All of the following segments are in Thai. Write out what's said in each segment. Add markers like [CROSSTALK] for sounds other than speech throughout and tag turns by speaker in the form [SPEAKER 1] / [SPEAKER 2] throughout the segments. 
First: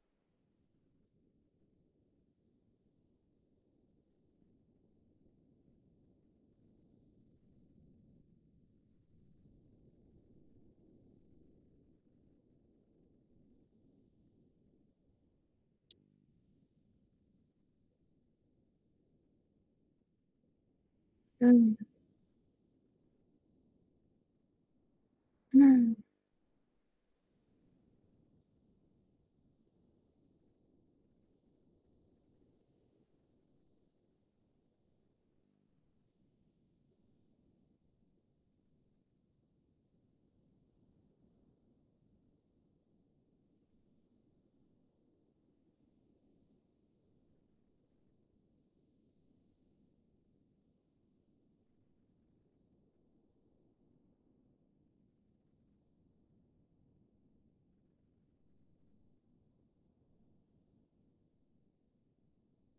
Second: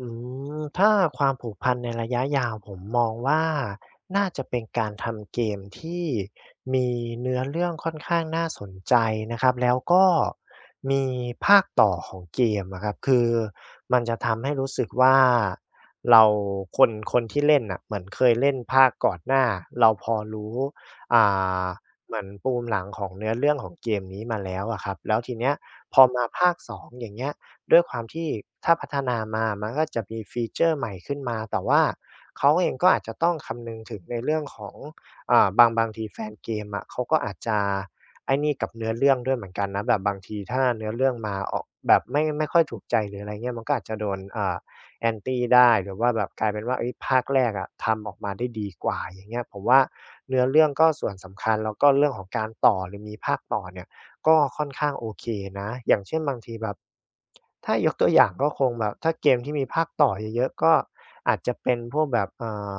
[SPEAKER 1] อืม ถ้าความผูกพันในระยะยาว ผมมองว่า น่าจะเป็นการทำเกมที่มีเนื้อเรื่องค่อนข้างน่าสนใจนะครับ แล้วก็มีภาคต่อของเกมอะครับ คือมันจะทำให้รู้สึกว่าเรา คน คนที่เล่นน่ะ เหมือนเคยเล่นภาคก่อนหน้า เราพอรู้ อ่
[SPEAKER 2] อื
[SPEAKER 1] า
[SPEAKER 2] ม
[SPEAKER 1] เหมือนปูมหลังของเนื้อเรื่องของเกมนี้มาแล้วอะครับ แล้วทีเนี้ย
[SPEAKER 2] อืม
[SPEAKER 1] พอมา ภาค 2 อย่างเงี้ย ด้วยความที่ ถ้าพัฒนามามันก็ จะมี ฟีเชอร์ ใหม่ขึ้นมา แต่ว่าเขาเองก็อาจจะต้องคำนึงถึงในเรื่องของ อ่า บาง บางทีแฟนเกมอะ เขาก็อาจจะ ไอ้นี่กับเนื้อเรื่องด้วยเหมือนกันนะ แบบบางทีถ้าเนื้อเรื่องมาออก แบบไม่ ไม่ค่อยถูกใจ หรืออะไรเงี้ย มันก็อาจจะโดน อ่า Anti ได้ หรือว่าแบบกลายเป็นว่า เฮ้ย ภาคแรกอะทำออกมาได้ดีกว่า อย่างเงี้ย ผมว่าเนื้อเรื่องก็ส่วนสำคัญ แล้วก็เรื่องของการต่อ หรือมีภาคต่อเนี่ยก็ค่อนข้างโอเคนะ อย่างเช่น บางทีแบบ ถ้ายกตัวอย่างก็คงแบบ ถ้าเกมที่มีภาคต่อเยอะ ๆ ก็อาจจะเป็นพวกแบบ อ่า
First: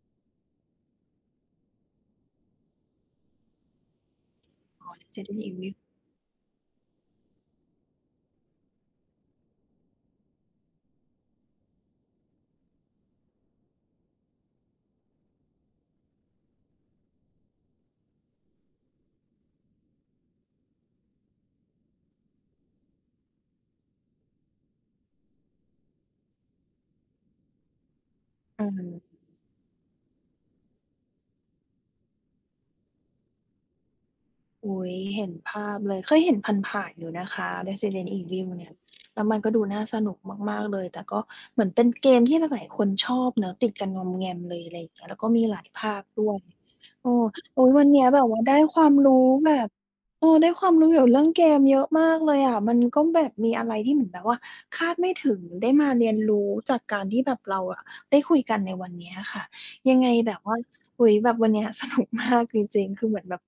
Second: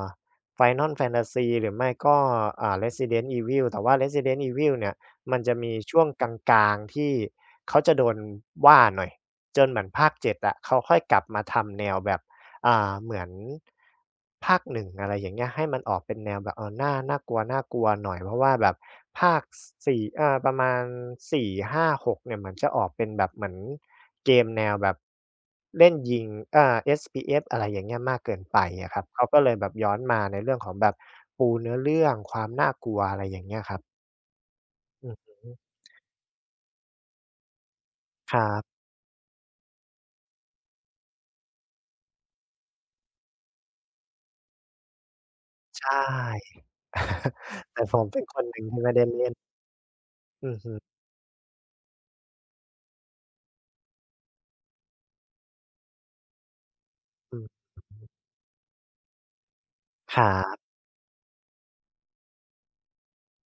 [SPEAKER 1] Final Fantasy หรือไม่ก็ อ่า Resident Evil แต่ว่า Resident Evil
[SPEAKER 2] อ
[SPEAKER 1] เน
[SPEAKER 2] ้
[SPEAKER 1] ี่
[SPEAKER 2] อ
[SPEAKER 1] ย
[SPEAKER 2] จะด
[SPEAKER 1] มั
[SPEAKER 2] ี
[SPEAKER 1] นจ
[SPEAKER 2] อี
[SPEAKER 1] ะ
[SPEAKER 2] ก
[SPEAKER 1] ม
[SPEAKER 2] นิ
[SPEAKER 1] ี
[SPEAKER 2] ด
[SPEAKER 1] ช่วงกลาง ๆ ที่เขาจะโดนว่าหน่อย จนเหมือนภาค 7 อะ เขาค่อยกลับมาทำแนวแบบ อ่า เหมือน ภาค 1 อะไรอย่างเงี้ย ให้มันออกเป็นแนวแบบ อ่อ น่า น่ากลัว ๆ หน่อย เพราะว่าแบบภาค ส 4 อา ประมาณ 4 5 6 เนี่ย เหมือนจะออกเป็นแบบเหมือนเกมแนวแบบ เล่นยิง อ่า FPS อะไรอย่างเงี้ย มากเกินไป
[SPEAKER 2] อื
[SPEAKER 1] อะค
[SPEAKER 2] ม
[SPEAKER 1] รับ เขาก็เลยแบบย้อนมาในเรื่องของแบบปูเนื้อเรื่องความน่ากลัว อะไรอย่างเงี้ยครับ
[SPEAKER 2] อุ๊ย
[SPEAKER 1] อือ
[SPEAKER 2] เห็
[SPEAKER 1] ฮ
[SPEAKER 2] น
[SPEAKER 1] ึ
[SPEAKER 2] ภาพเลย เคยเห็นผ่าน ๆ อยู่นะคะ Resident
[SPEAKER 1] คร
[SPEAKER 2] Evil
[SPEAKER 1] ั
[SPEAKER 2] เน
[SPEAKER 1] บ
[SPEAKER 2] ี่ย แล้วมันก็ดูน่าสนุกมาก ๆ เลย แต่ก็เหมือนเป็น เกมที่หลาย ๆ คนชอบเนาะ ติดกันงอมแงมเลย อะไรอย่างเงี้ย แล้วก็มีหลาย
[SPEAKER 1] ใ
[SPEAKER 2] ภ
[SPEAKER 1] ช่
[SPEAKER 2] าคด้วย เออ โอ
[SPEAKER 1] [CHUCKLES]
[SPEAKER 2] ๊ย
[SPEAKER 1] แต่
[SPEAKER 2] วัน
[SPEAKER 1] ผ
[SPEAKER 2] เนี
[SPEAKER 1] ม
[SPEAKER 2] ้ย
[SPEAKER 1] เป
[SPEAKER 2] แ
[SPEAKER 1] ็
[SPEAKER 2] บ
[SPEAKER 1] น
[SPEAKER 2] บว
[SPEAKER 1] ค
[SPEAKER 2] ่า
[SPEAKER 1] น
[SPEAKER 2] ไ
[SPEAKER 1] ห
[SPEAKER 2] ด
[SPEAKER 1] นึ
[SPEAKER 2] ้
[SPEAKER 1] ่งท
[SPEAKER 2] ค
[SPEAKER 1] ี่
[SPEAKER 2] ว
[SPEAKER 1] ไ
[SPEAKER 2] า
[SPEAKER 1] ม่
[SPEAKER 2] ม
[SPEAKER 1] ได้
[SPEAKER 2] รู
[SPEAKER 1] เล
[SPEAKER 2] ้
[SPEAKER 1] ่น
[SPEAKER 2] แบบ เออ
[SPEAKER 1] อ
[SPEAKER 2] ไ
[SPEAKER 1] ื
[SPEAKER 2] ด้
[SPEAKER 1] อ
[SPEAKER 2] ค
[SPEAKER 1] ฮ
[SPEAKER 2] วาม
[SPEAKER 1] ึ
[SPEAKER 2] รู้เกี่ยว เรื่องเกมเยอะมากเลยอะ มันก็แบบมีอะไรที่เหมือนแบบว่าคาดไม่ถึง ได้มาเรียนรู้จากการที่แ
[SPEAKER 1] อ
[SPEAKER 2] บ
[SPEAKER 1] ื
[SPEAKER 2] บ
[SPEAKER 1] อ
[SPEAKER 2] เรา
[SPEAKER 1] อ
[SPEAKER 2] อ
[SPEAKER 1] ื
[SPEAKER 2] ะ
[SPEAKER 1] อฮึ
[SPEAKER 2] ได้คุยกันในวันเนี้ยอะค่ะ ยังไง
[SPEAKER 1] คร
[SPEAKER 2] แบบว่
[SPEAKER 1] ับ
[SPEAKER 2] า โอ้โฮ แบบวันนี้ สนุกมาก จริง ๆ คือเหมือนแบบ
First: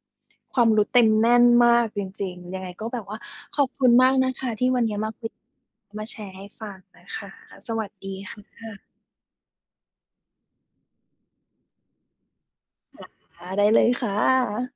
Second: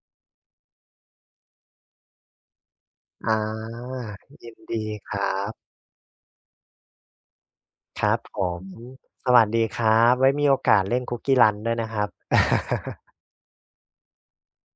[SPEAKER 2] ความรู้เต็มแน่นมากจริง ๆ ยังไงก็แบบว่า
[SPEAKER 1] อา
[SPEAKER 2] ขอบคุณมากนะค
[SPEAKER 1] ยิ
[SPEAKER 2] ะ
[SPEAKER 1] น
[SPEAKER 2] ที่
[SPEAKER 1] ดี
[SPEAKER 2] วันนี้ม
[SPEAKER 1] ค
[SPEAKER 2] า
[SPEAKER 1] ร
[SPEAKER 2] ค
[SPEAKER 1] ั
[SPEAKER 2] ุย
[SPEAKER 1] บ
[SPEAKER 2] มาแชร์ให้ฟังนะคะ สวัส
[SPEAKER 1] คร
[SPEAKER 2] ดี
[SPEAKER 1] ับ
[SPEAKER 2] ค
[SPEAKER 1] ผม
[SPEAKER 2] ่ะ
[SPEAKER 1] สวัสดีครับ ไว้มีโอกาสเล่น CookieRun ด้วยนะครับ [LAUGHS]
[SPEAKER 2] ค่ะ ได้เลยค่ะ